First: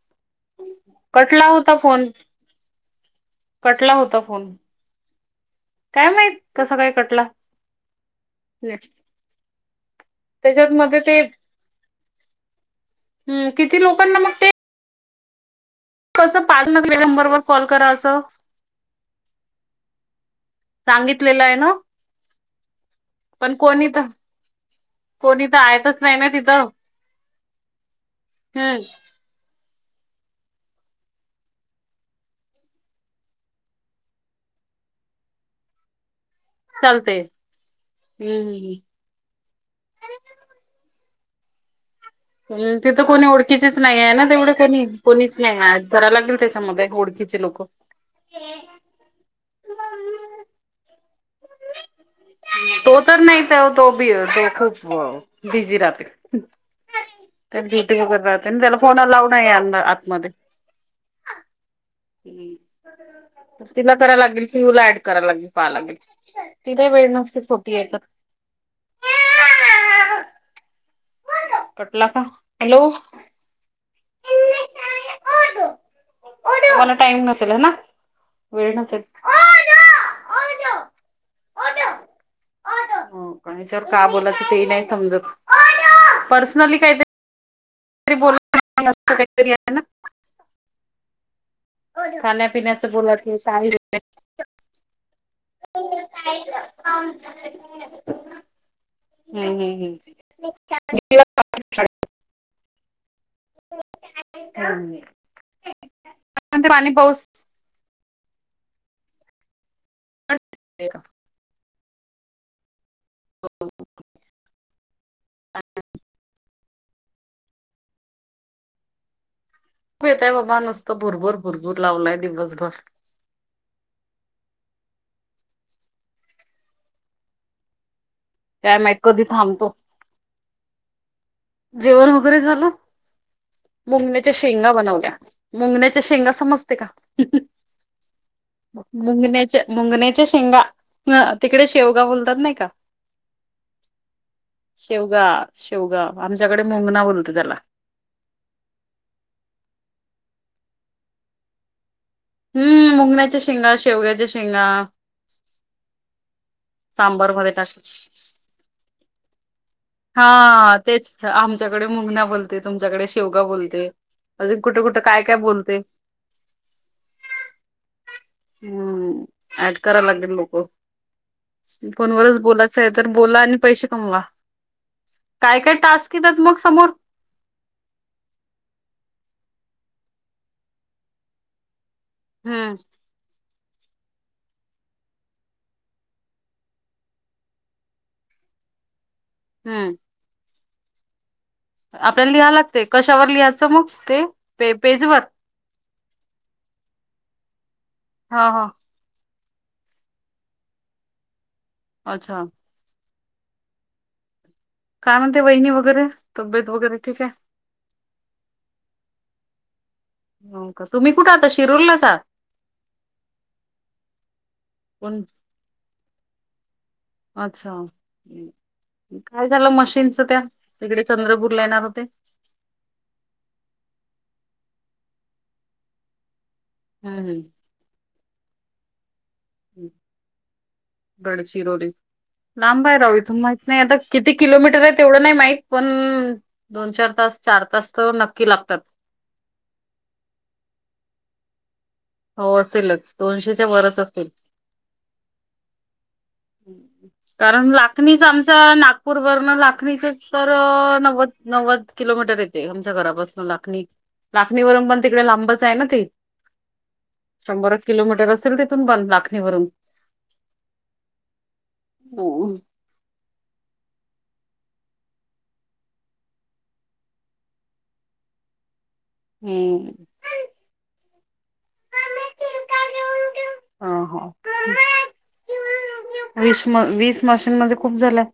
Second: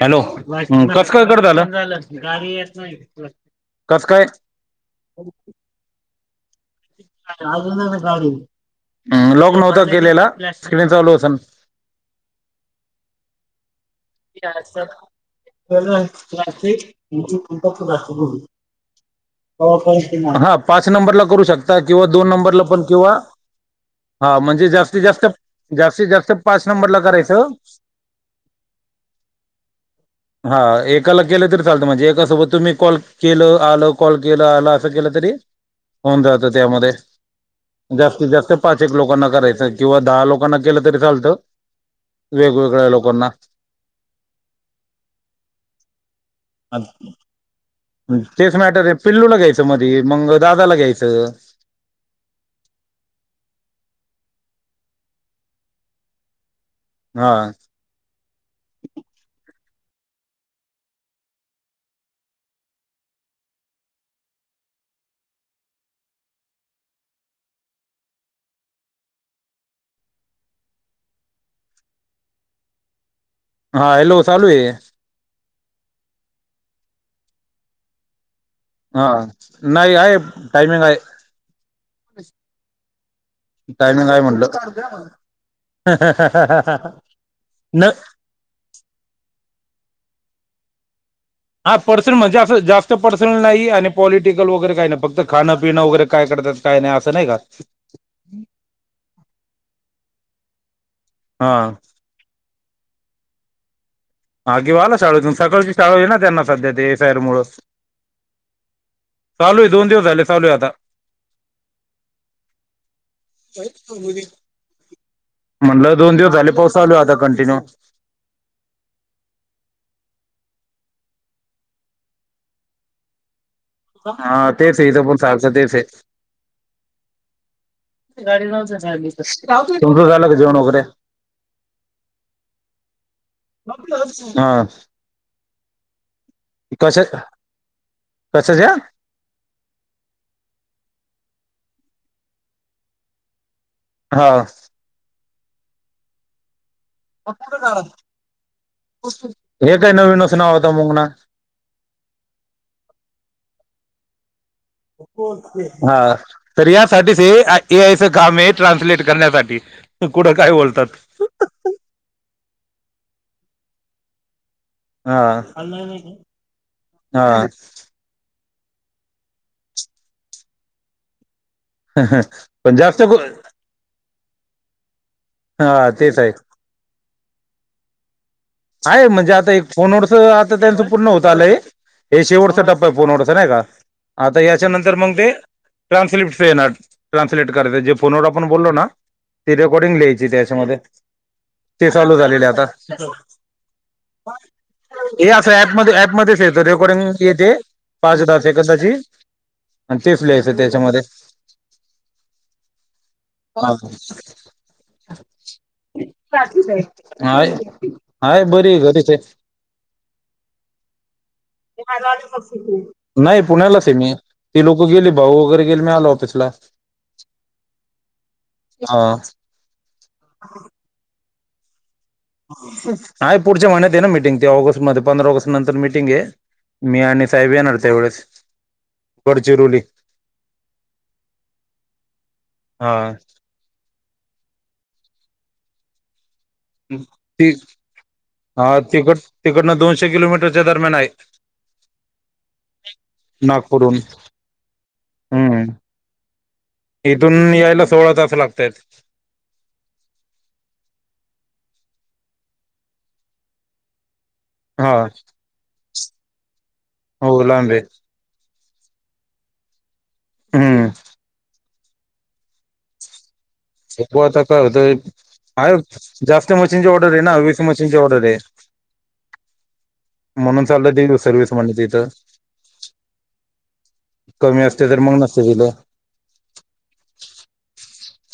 Hello! हां कस काय कट कटला झाल? होता फोन कटला होता फोन. [inaudible] काय माहित? कसं काय कटला हम्म लॉक नव्हता केलेला त्याच्यात स्क्रीन मध्ये चालू ते असल. हम्म किती लोकांना ते कसं पाल नंबरवर कॉल करा असं [unintelligible] [unintelligible] पाच नंबरला सांगितलेलं करू आहे ना शकता किंवा दोन नंबरला पण किंवा पण कोणी तर? हा म्हणजे जास्तीत जास्त, कोणी तर आहेतच जास्तीत नाही ना जास्त पाच तिथं नंबरला करायचं. हम्म. हा एकाला केलं तरी चालतं म्हणजे एकासोबत तुम्ही कॉल केलं, आलं, कॉल केलं, आलं, असं केलं तरी होऊन जात त्यामध्ये चालते जास्तीत जास्त पाचेक हम्म लोकांना करायचं किंवा दहा लोकांना केलं तरी चालतं. हम्म वेगवेगळ्या तिथं कोणी लोकांना ओळखीचेच नाही आहे ना तेवढं का नाही कोणीच नाही करायला लागेल त्याच्यामध्ये ओळखीचे लोक. मग तेच मॅटर आहे पिल्लूला घ्यायचं मधी मग दादाला घ्यायचं. तो तर नाही तर तो भी ख [unintelligible] बिझी राते हा तर बी. टीव्ही राह त्याला फोन लाव नाही अं आतमध्ये. ह तिला करा लागेल व्यूला ऍड कराय लागेल पहाव लागेल. तिलाही वेळ नसतं फोर्टी एट तक. कटला का हॅलो, हा हॅलो, चालू आहे. मला टाइम नसेल ह ना. वेळ नसेल. हा, नाही आहे टायमिंग आहे. हो का, याच्यावर का बोलायचं ते नाही समजत. ह ह ह ह ह, नाही. ब म [inaudible] काहीतरी आहे ना. हा पर्सनल म्हणजे खाण्यापिण्याचं जास्त बोलायचं पर्सनल नाही साडी आणि पॉलिटिकल वगैरे काही नाही फक्त खानापिंण वगैरे. काय करतात काय नाही असं नाही का हम. हम् हम् हम्. हा [inaudible] अगे वाला हम्म. शाळेत सकाळची शाळा ये ना त्यांना पण सध्या पाणी ते एफ आयर पाऊस मुळं. चालू आहे दोन दिवस झाले चालू आहे आता. का? म्हटलं दोन दिवस झाले पाऊस चालू आहे आता कंटिन्यू. खूप येतय बाबा नुसतं भुरभुर भुरभूर लावलाय दिवसभर. हा तेच इथे पण सारखं तेचय. गाडी ला तुमचं काय माहित कधी थांबतो झालं का जेवण वगैरे. जेवण वगैरे झालं. मुंगण्याच्या हा शेंगा बनवल्या मुंगण्याच्या शेंगा समजते का. कशा कशाच्या. मुंगण्याचे मुंगण्याच्या शेंगा तिकडे शेवगा बोलतात नाही का. हा, शेवगा शेवगा आमच्याकडे मुंगणा बोलतात. हे काय नवीनच नाव होत मुंगना. हम्म, मुंगण्याच्या शेंगा शेवग्याच्या शेंगा. हा तर यासाठीच हे सांबार मध्ये टाक ए आयच काम हे. ट्रान्सलेट करण्यासाठी. कुठं काय हा, बोलतात तेच आमच्याकडे मुंगना बोलते तुमच्याकडे शेवगा बोलते. अजून कुठे कुठे हा काय काय बोलते. हा हम्म, ऍड करावे लागेल लोक. फोनवरच पण बोलायचे आहे जास्त तर गो- बोला आणि पैसे कमवा. काय काय हा टास्क तेच आहे येतात मग समोर. आहे म्हणजे आता एक फोन वरच आता त्याच पूर्ण होत आलंय. हे शेवटचा हम्म टप्पा फोनवडचा नाही का आता याच्या नंतर मग ते. ट्रान्सलेट ना ट्रान्सलेट करते जे फोनवर आपण बोललो ना. ती हम्म रेकॉर्डिंग लिहायची त्याच्यामध्ये. ते चालू आपल्याला झालेले लिहाय आता लागते कशावर लिहायचं मग ते पे पे. हे असं ऍपमध्ये ऍपमध्येच येत रेकॉर्डिंग येते पाच दहा हा हा सेकंदाची. आणि तेच लिहायचे त्याच्यामध्ये. अच्छा. [inaudible] काय म्हणते वहिनी वगैरे तब्येत वगैरे ठीक आहे. हाय आहे बरीय, घरीच आहे. हाव का, तुम्ही कुठ [unintelligible] नाही पुण्यालाच आहे मी. ती लोक गेली पण भाऊ वगैरे गेले मी आलो ऑफिसला अच्छा, हा काय झालं मशीनच त्या तिकडे चंद्रपूर ला येणार होते. आहे पुढच्या महिन्यात आहे ना मिटिंग ते ऑगस्ट मध्ये पंधरा ऑगस्ट नंतर मिटिंग आहे. मी हम्म आणि साहेब येणार त्यावेळेस. गडचिरोली, लांब हा आहे राव इथून माहि नाही आता किती किलोमीटर आहे तेवढं नाही माहीत, पण दोन चार तास, ती चार तास तर नक्की हा लागतात. तिकड तिकडनं दोनशे किलोमीटरच्या दरम्यान आहे. हो असेलच दोनशेच्या नागपूरहून वरच असेल. हम्म इथून कारण यायला सोळा तास लथणीचांचा लागतायत ना गपूर लाखणीचे तर नव्वद नव्वद किलोमीटर येते आमच्या घरापासून लाखणी लाखणी वरून हा पण तिकडे लांबच आहे ना ते. हो शंभर लांबे एक किलोमीटर असेल तिथून पण लाखणीवरून हम्म. हो. थकवा आता कळतंय. आय जास्त मशीनची ऑर्डर आहे ना वीस मशीनची ऑर्डर आहे. हम्म! म्हणून चालोय देऊ सर्विस. [unintelligible] तिथ हा हा. कमी असते तर मग नसते तिथ. विश म वीस मशीन म्हणजे खूप झाल्या.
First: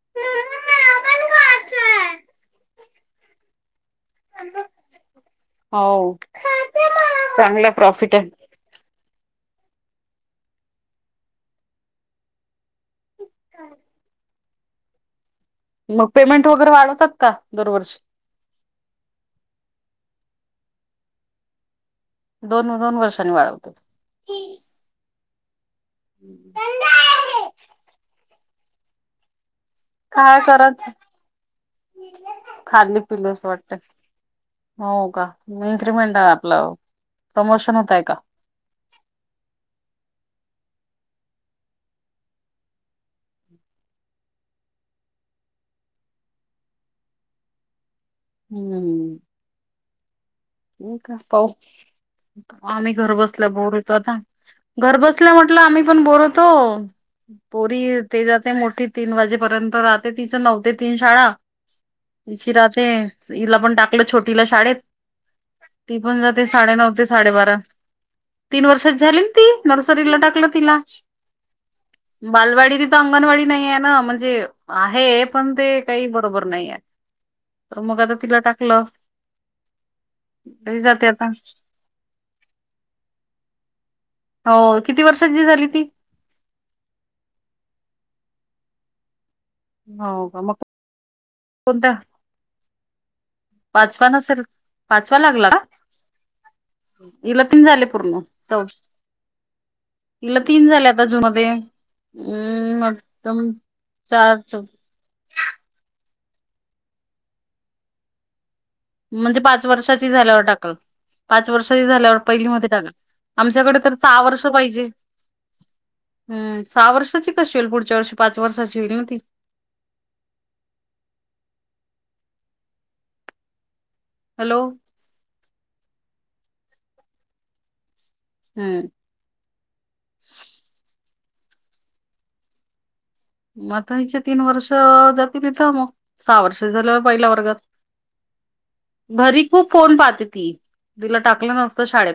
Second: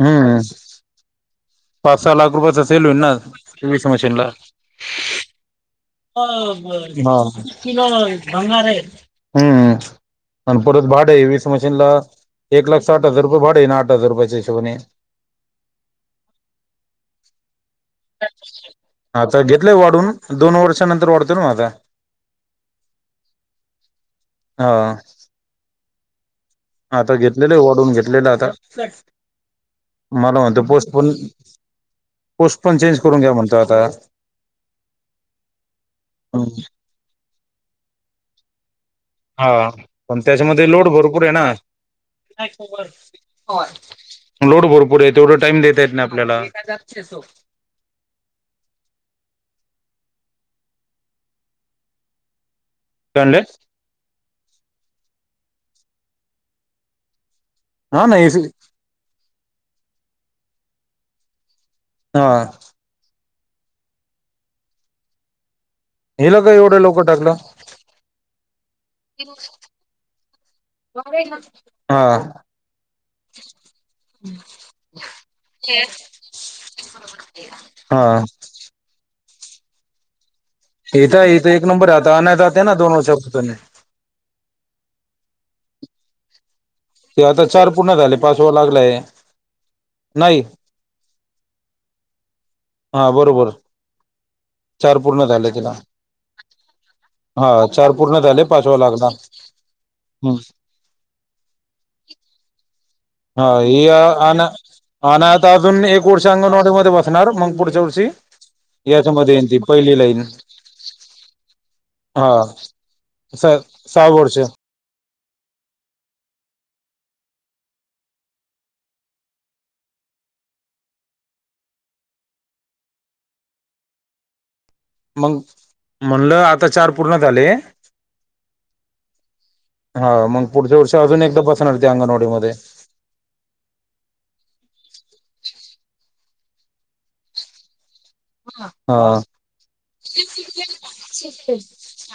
हम्म पाच सहा लाख रुपयाचा सेल होईल ना वीस मशीन ला. [inaudible] चांगला प्रॉफिट आहे. [inaudible] हम्म हम्म आणि परत भाड आहे वीस मशीन ला एक लाख साठ हजार रुपये भाडे आहे ना आठ हजार रुपयाच्या हिशोबने मग पेमेंट वगैरे वाढवतात का दरवर्षी? आता घेतलंय वाढून दोन वर्षानंतर वाढतोय ना आता. दोन, दोन वर्षांनी वाढवतो. हा. [inaudible] आता घेतलेलं वाढून घेतलेलं आता. काय मला म्हणतो कराच पोस्ट पण पोस्ट पण चेंज खाल्ली करून पिली घ्या असं म्हणतो वाटत आता. हो का [unintelligible] आपलं प्रमोशन होतय का? हा पण त्याच्यामध्ये लोड भरपूर आहे ना. लोड भरपूर आहे तेवढा टाइम देता येत नाय आपल्याला. हम्म! मी का पाहू आम्ही घर म्हणले बसल्या बोर आता घर बसल्या म्हटलं आम्ही पण बोर होतो. पोरी हा ते नाही जाते मोठी तीन वाजेपर्यंत राहते तिचं नव ते तीन शाळा हा हिची राहते हिला पण टाकलं छोटी ला शाळेत. ती पण हिला जाते काय एवढं साडेनऊ लवकर ते टाकलं साडेबारा. तीन वर्षाची झाली ना ती, नर्सरीला टाकलं तिला हा बालवाडी ता अंगणवाडी नाही आहे ना म्हणजे आहे पण ते काही बरोबर नाही आहे. मग हा आता तिला टाकलं. तरी जाते येत आता ईथ एक नंबर आता आणाय जाते ना दोन वर्षच्या पतने. हो किती वर्षाची झाली ती? ते आता चार पूर्ण झाले, पाचव लागलय. हो का मग कोणता? हा बरोबर. पाचवा नसेल चार पूर्ण झालं तिला. हीला हा तीन झाले चार पूर्ण झाले च पाचवा लागला हम्म हीला तीन झाले. जमध्ये हम्म मग हा हे आना हा ना आता अजून एक वर्षी अंगणवाडी मध्ये बसणार मग पुढच्या वर्षी याच्यामध्ये म्हणजे येईन ती पाच पहिलीला वर्षाची ईन. झाल्यावर टाकल पाच वर्षही झाल्यावर पहिली मध्ये टाका आमच्याकडे तर सहा वर्ष पाहिजे. हम सहा वर्षाची कशी होईल पुढच्या वर्षी पाच वर्षाची होईल ना ती? हॅलो मग म्हणलं आता चार पूर्ण झाले हम्म हा मग पुढच्या वर्षी अजून एकदा बसणार ते अंगणवाडी मध्ये. म आता हिचे तीन वर्ष जातील इथ मग सहा वर्ष झाल्यावर पहिल्या वर्गात, हा घरी खूप फोन पाहते ती, तिला टाकलं नवत शाळेत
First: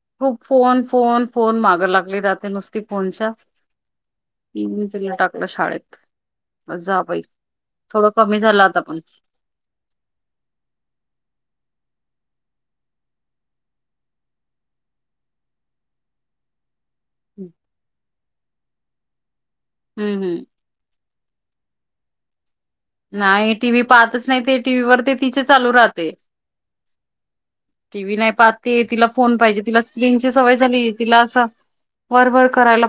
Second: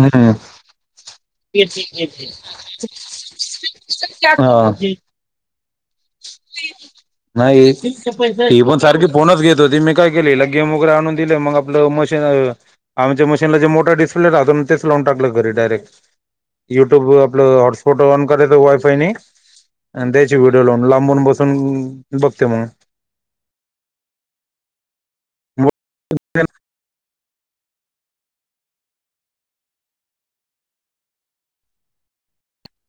हम्म खूप फोन फोन फोन मागं लागली राहते नुसती फोनच्या हा इंग्रजीला टाकल शाळेत. जा बाई नाही थोडं कमी झालं आता पण, गेले हिला गेम वगैरे आणून दिले मग आपलं मशी आमच्या मशीनला जे मोठ डिस्प्ले राहतो तेच लावून टाकलं घरी डायरेक्ट युट्यूब आपलं हम्म हॉटस्पॉट ऑन करायच वायफायनी आणि द्यायची हम्म गुड लाऊन लांबून बसून बघते मग, नाही टीव्ही पाहतच नाही ते टीव्ही वर ते तिचे चालू राहते. टी व्ही नाही पाहत ती तिला फोन पाहिजे, तिला स्क्रीनची सवय झाली तिला असा वर वर करायला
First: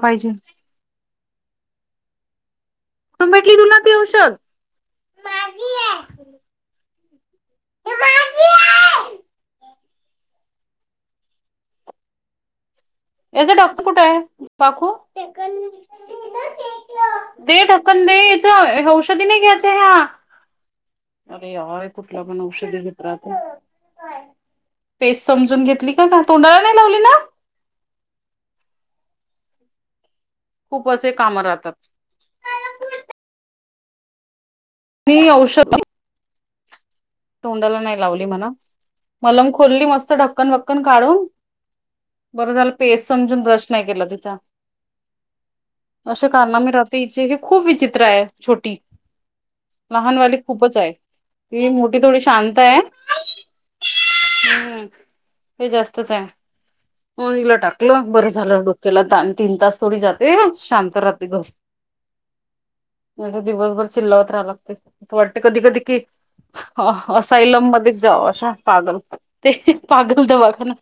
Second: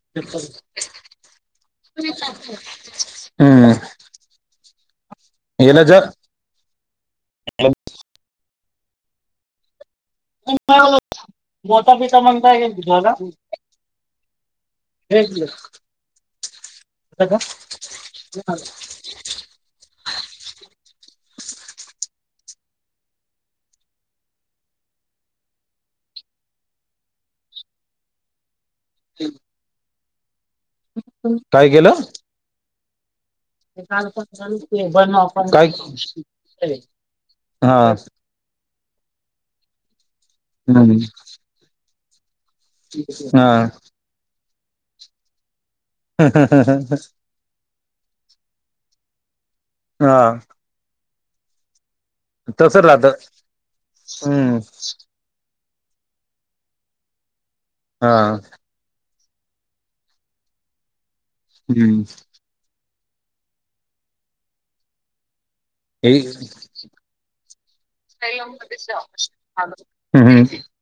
कुठून भेटली हम्म तुला ती औषध? येला जर, [unintelligible] याचा डॉक्टर कुठे आहे? पाखू, दे ढक्कन दे याच औषधी नाही घ्यायच ह्या. अरे हय कुठल्या पण औषधी घेत राहते. पेस्ट समजून घेतली का का? तोंडाला नाही लावली ना? ह. खूप असे काम काय राहतात. काल पण चालू होत की, बंद आणि नव्हत औषध काय? तोंडाला हा नाही लावली म्हणा. मलम खोलली मस्त ढक्कन वक्कन हम्म काढून. बरं झालं. पेस्ट समजून ब्रश हा नाही केला तिचा. असे कारनामे राहते हिचे. ही खूप विचित्र आहे छोटी. लहान वाली हा खूपच आहे. ती मोठी थोडीशी शांत आहे. तसं राहत हम्म हं. ही जास्तच आहे. पोरीला टाकलं हा बरं झालं बघ. त्याला तान तीन तास थोडी जाते. शांत राहते घर. हम्म नाही दिवसभर चिल्लावत राहाय लागते. असं वाटत कधी कधी की, तिघ जणी हा हा हसाइलम मध्येच जाव असं वाटत आग. ते पागल हम्म दवाखाना.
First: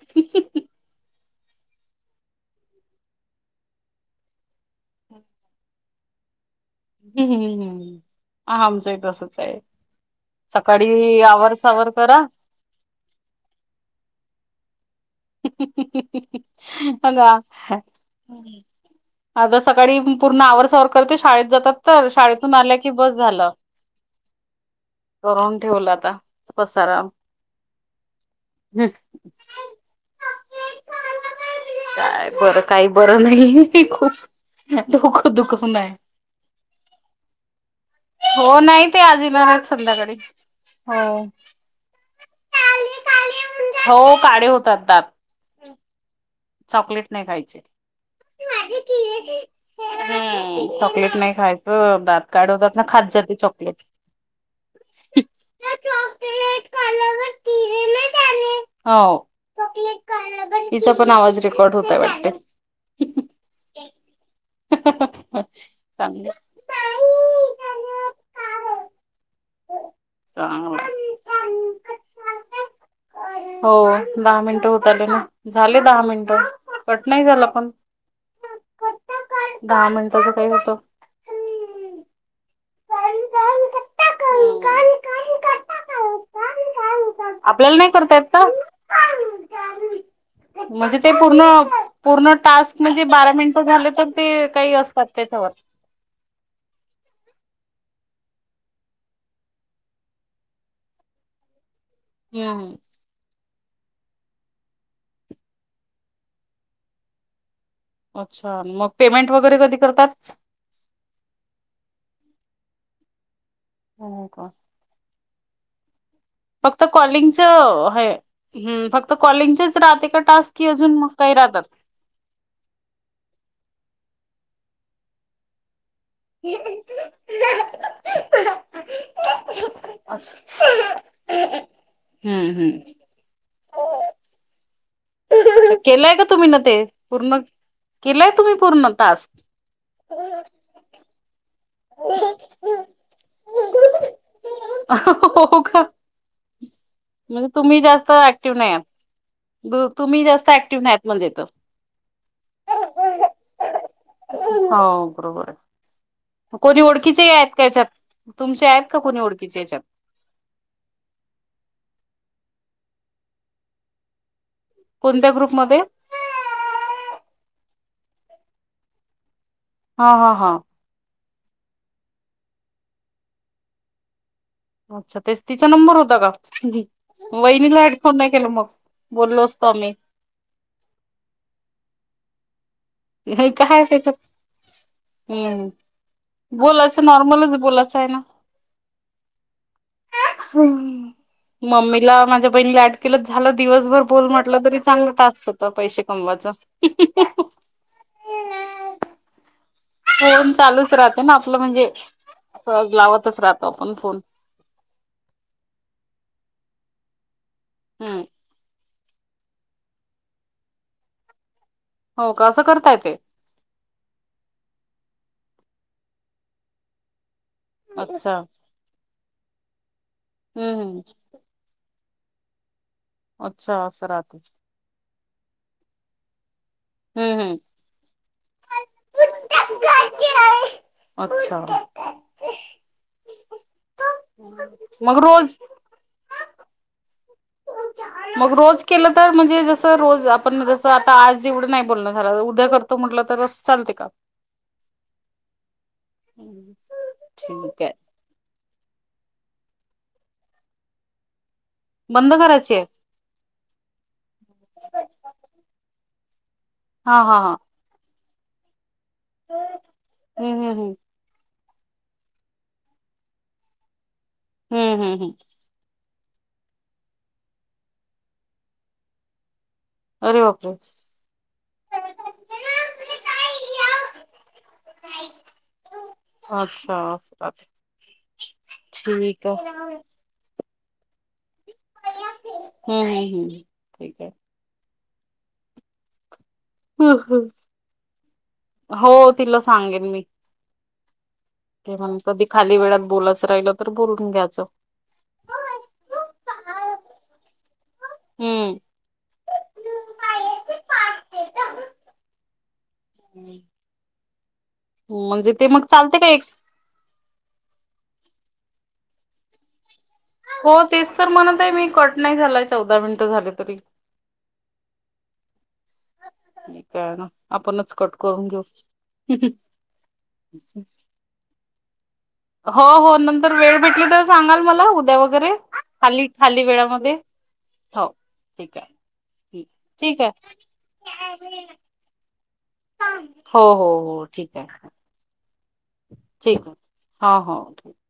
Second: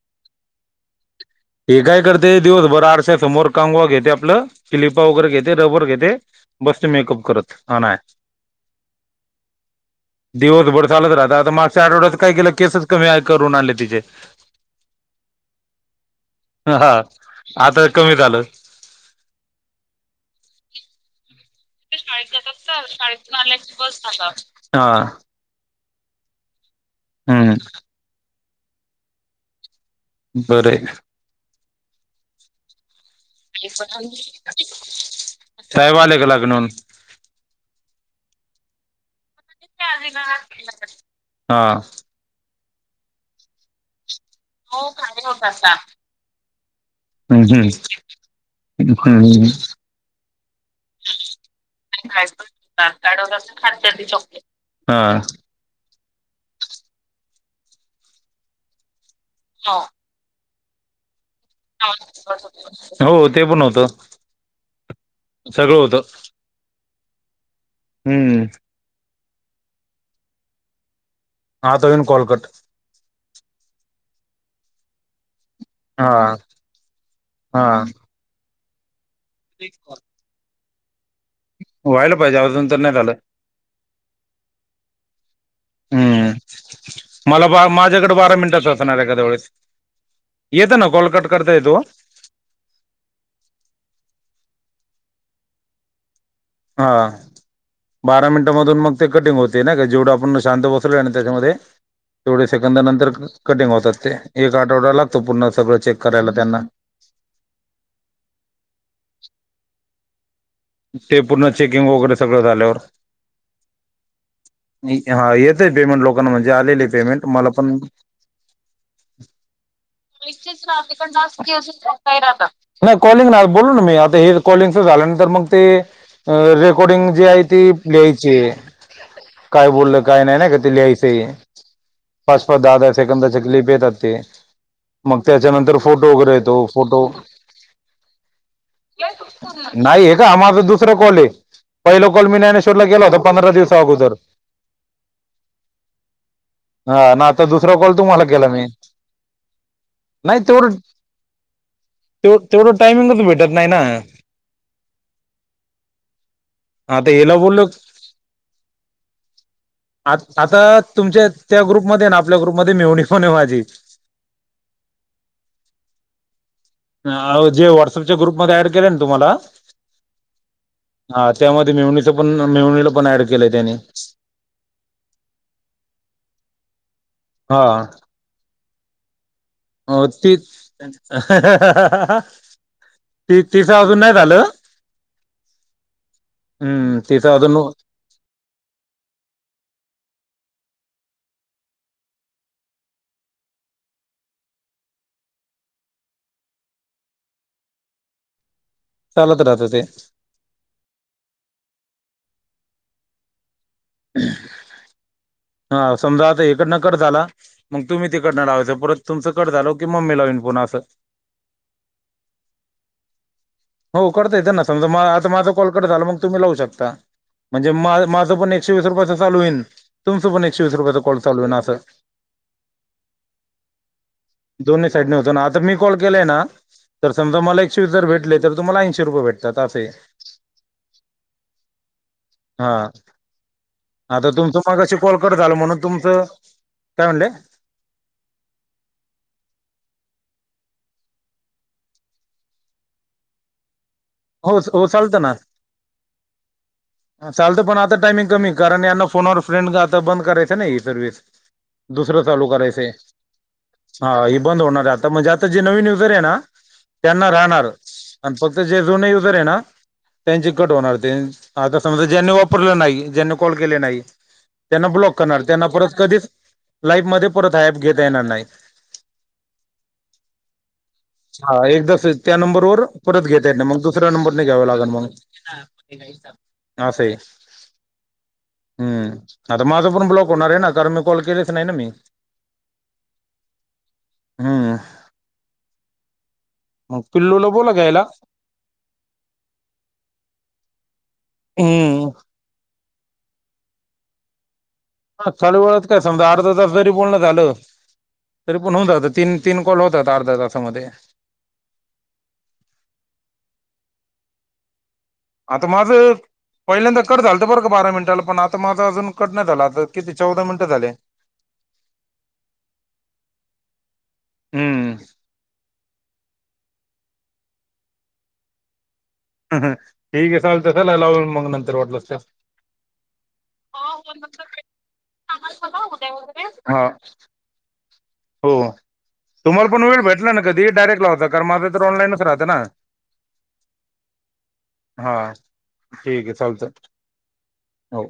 हि काय करते दिवस भर आरश्यासमोर कंगवा घेते. आपलं क्लिपा वगैरे घेते. रबर घेते. बसते मेकअप करत. हम्म हा हम्म नाय. हा आमचंही तसंच आहे दिवसभर चालत सकाळी राहता. आता मागच्या आवरसावर आठवड्यात करा. काय केल, केसच कमी आहे करून आणले तिचे. हा अगं वा हा. आता कमी झालं आता सकाळी पूर्ण आवरसावर करते शाळेत जातात तर शाळेतून आल्या कि बस झालं. हा करवून ठेवलं आता पसारा. हम्म. हम्. बरय. काय बरं. काही बरं नाही. खूप डोक दुखुन आहे. साहेब आले का लागून हो. नाही ते आज येणार आहेत संध्याकाळी हो. हा हो. काढे होत हो काढे होऊन जातात. चॉकलेट नाही खायचे. दुखायलय. हम्म. चॉकलेट नाही खायचं. दात काढवतात ना खात जाते चॉकले खात जाते चॉकलेट. हा. म्या चॉकलेट कळवल तिने नाही झाले. हो. हा. हिचा पण आवाज रेकॉ आवाज रेकॉर्ड होते वाटत. हो ते पण होत. सगळ होत. चांगलं चांगलं हम्म. चांगलय. आत अजून कॉल कट. हो. दहा मिनिट होत आले ना. झाले दहा हा मिनिट. कट नाही झाला हा फोन. दहा मिनिटच काही होतं. व्हायला पाहिजे. आजून तर नाही झालं. हम्म मला बा आपल्याला नाही माझ्याकडे करता येत बारा का? मिनटातच असणार आहे एखाद्या वेळेस येत ना म्हणजे कॉल ते कट पूर्ण करता येतो पूर्ण टास्क म्हणजे बारा मिनिटं झाले तर ते काही असतात त्याच्यावर हा बारा मिनिटामधून मग ते कटिंग होते ना का जेवढं आपण शांत बसलो आणि त्याच्यामध्ये तेवढे हम्म सेकंद नंतर कटिंग होतात ते एक आठवडा लागतो पुूर्ण सगळं चेक करायला त्यांना अच्छा मग पेमेंट वगैरे कधी करतात ते पूर्ण चेकिंग वगैरे सगळं झाल्यावर [unintelligible] हा येतय पेमेंट लव फक्त कॉलिंगचं हे फक्त कॉलिंगचच राहते का टास्क की अजून काही राहतात नाही कॉलिंग नाही बोलू ना मी आता हे कॉलिंग झाल्यानंतर मग ते अ रेकॉर्डिंग जी आहे ती लिहायची आहे काय बोललं काय अच्छा नाही ना का ते लिहायचंय हम्म, हम्म सेकंदाचे क्लिप येतात ते मग त्याच्यानंतर फोटो केलंय का वगैरे तुम्ही ना येतो ते फोटो पूर्ण केलंय तुम्ही पूर्ण टास्क? नाही हे का माझा दुसरा कॉले पहिल कॉ मी ज्ञानेश्वरला केला होता पंधरा दिवस अगोदर हो का हा ना आता म्हणजे दुसरा तुम्ही कॉल जास्त तुम्हाला केला ऍक्टिव्ह मी नाही आहात तुम्ही नाही जास्त तेवढं ऍक्टिव्ह नाही आहात म्हणजे इथं. ते तेवढं टाइमिंगच भेटत नाही ना हो बरोबर कोणी आता ओळखीचे हिला आहेत का बोललो याच्यात तुमचे आहेत का कोणी ओळखीचे याच्यात आ आता तुमच्या त्या ग्रुपमध्ये ना आपल्या ग्रुपमध्ये मेव्हणी पण आहे माझी कोणत्या ग्रुप मध्ये आओ जे व्हॉट्सअपच्या ग्रुपमध्ये ॲड केलय तुम्हाला हा, हा, हा हा त्यामध्ये मेव्हणीच पण मेव्हणीला पण ऍड केलंय त्यानी अच्छा तेच तिचा नंबर होता का हा वहिनीला का ॲड केलं मग बोललो अस कमी तेच हा, हा, हा ती हे काय तिच आहे अजून नाही झालं त्याच्यात हम्म हम्म बोलायचं तीच अजुन नॉर्मलच नो बोलायचं आहे हम्म मम्मीला माझ्या बहिणी आट केलं झालं दिवसभर बोल म्हटलं तरी चांगलं टास्क होतं पैसे कमवायचं हा, हा, हा, हा चालत राहत ते फोन चालूच राहते ना आपलं म्हणजे स लावतच राहतो आपण फोन हा समजा आता इकडन कट झाला मग तुम्ही हम्म तिकड़न लावायचं परत तुमचं कट झालं की मग मी लावीन पण असं हो का असं करता येतय हो करता येत ना समजा आता माझा कॉल कट झाला मग तुम्ही लावू शकता म्हणजे मा अच्छा माझं पण एकशे वीस रुपयाच चालू होईन तुमचं पण एकशे वीस हम्म रुपयाचं हम्म कॉल चालू होईन असं अच्छा अस राहते दोन्ही साईडने होतो नां आंता मी कॉल केलांय नां तरं हम्म समजां हम्म. मलां एकशे विस भेटलेतं तुम्हांला ऐंशी रुपये भेटतांते असं आहे अच्छा. हां तरं तुमचं मंगा अशी कॉल मग करं रोज झालं म्हणूंन तुमचं कायं म्हणलं मंग रोज केलं तरं म्हणजे जसं रोज आपणं जसं आंता आंज जेवढं नाहीं बोलणं झालं उद्यां करतो तो म्हटलं तरं असं चालते कां हो चालतं नां हम्मं चालतं पणं आंता टायमिंग कमी कारणं यांना फोनवरं फ्रेंड आंता बंद करायचं नी हे सर्विस दुसरं बंद चालूं करायची करायचं आहे हां हे बंद होणारं आहे आंता म्हणजे आंता जे नवीन युजर्स आहे नां हा त्यांना हा हा राहणांर आणि फक्तं जे जुने युजरे आहे नां त्यांचे हम्म ते हम्म कंट हम्म होणारं ते आंता समजां ज्यांनी वापरलं नाहीं ज्यांनी कॉल केले नाहीं त्यांना हम्म ब्लॉक हम्म हम्म करणारं त्यांना परंत कधीचं लाईफ मध्यें परंत ही ऍप घेतां येणारं नाहीं अरे बापरे हां एकदां त्यां नंबर वरं परंत घेतां येतं नाहीं मंग दुसऱ्यां नंबर नाहीं घ्यांवा लागेल मंग हं अच्छा असं हे राहते ठीक हम्मं आहे. आंता माझं पणं ब्लॉक होणारं आहे नां कारणं मी कॉल केलेचं नाहीं नां मी हम्मं हम्मं ठीक आहे हम्मं मंग पिल्लूंला बोलां घ्यायला हो तिलां सांगेल मी हम्मं ते म्हंणे कधीं खाली वेळांत बोलायंच राहिलं तरं बोलूंन घ्यायचं हं चालूंवळतं कायं समजां अर्धा तांस जरी बोलणं झालं तरी पणं हम्म. होऊंन जातं तीन तीनं कॉल होतांत अर्ध्या तासांमध्यें नाहीं आंता माझं पहिल्यांदा कंट झालं तरं बरं कां बारा मिनिटांला पणं आंता माझं अजूंन कंट नाहीं झालं आंता किती चौदा मिनीटे हो तेचं तरं म्हणते आहे मी कंट नाहीं झालायं चौदा मिनिटं झालं तरी हम्मं ठीकं आहे नां आपणंच कंट करूंन घेऊं हम्मं हम्मं हे सवलते सलां लां मगंनंतर म्हटलं असं हो हो नंतर वेळं भेटली तरं सांगाल मलां उद्यां वगैरें खांली खांली हा. वेळांमध्यें हांव ठीकं आहे तुम्हांला पणं वेळं ठीक आहे. भेटलां नां कधीं डायरेक्ट लावजां कारणं माझं तरं ऑनलाईनचं राहंत नां पणं हो हो हो ठीकं आहे. हां ठीकं आहे चालतं हो.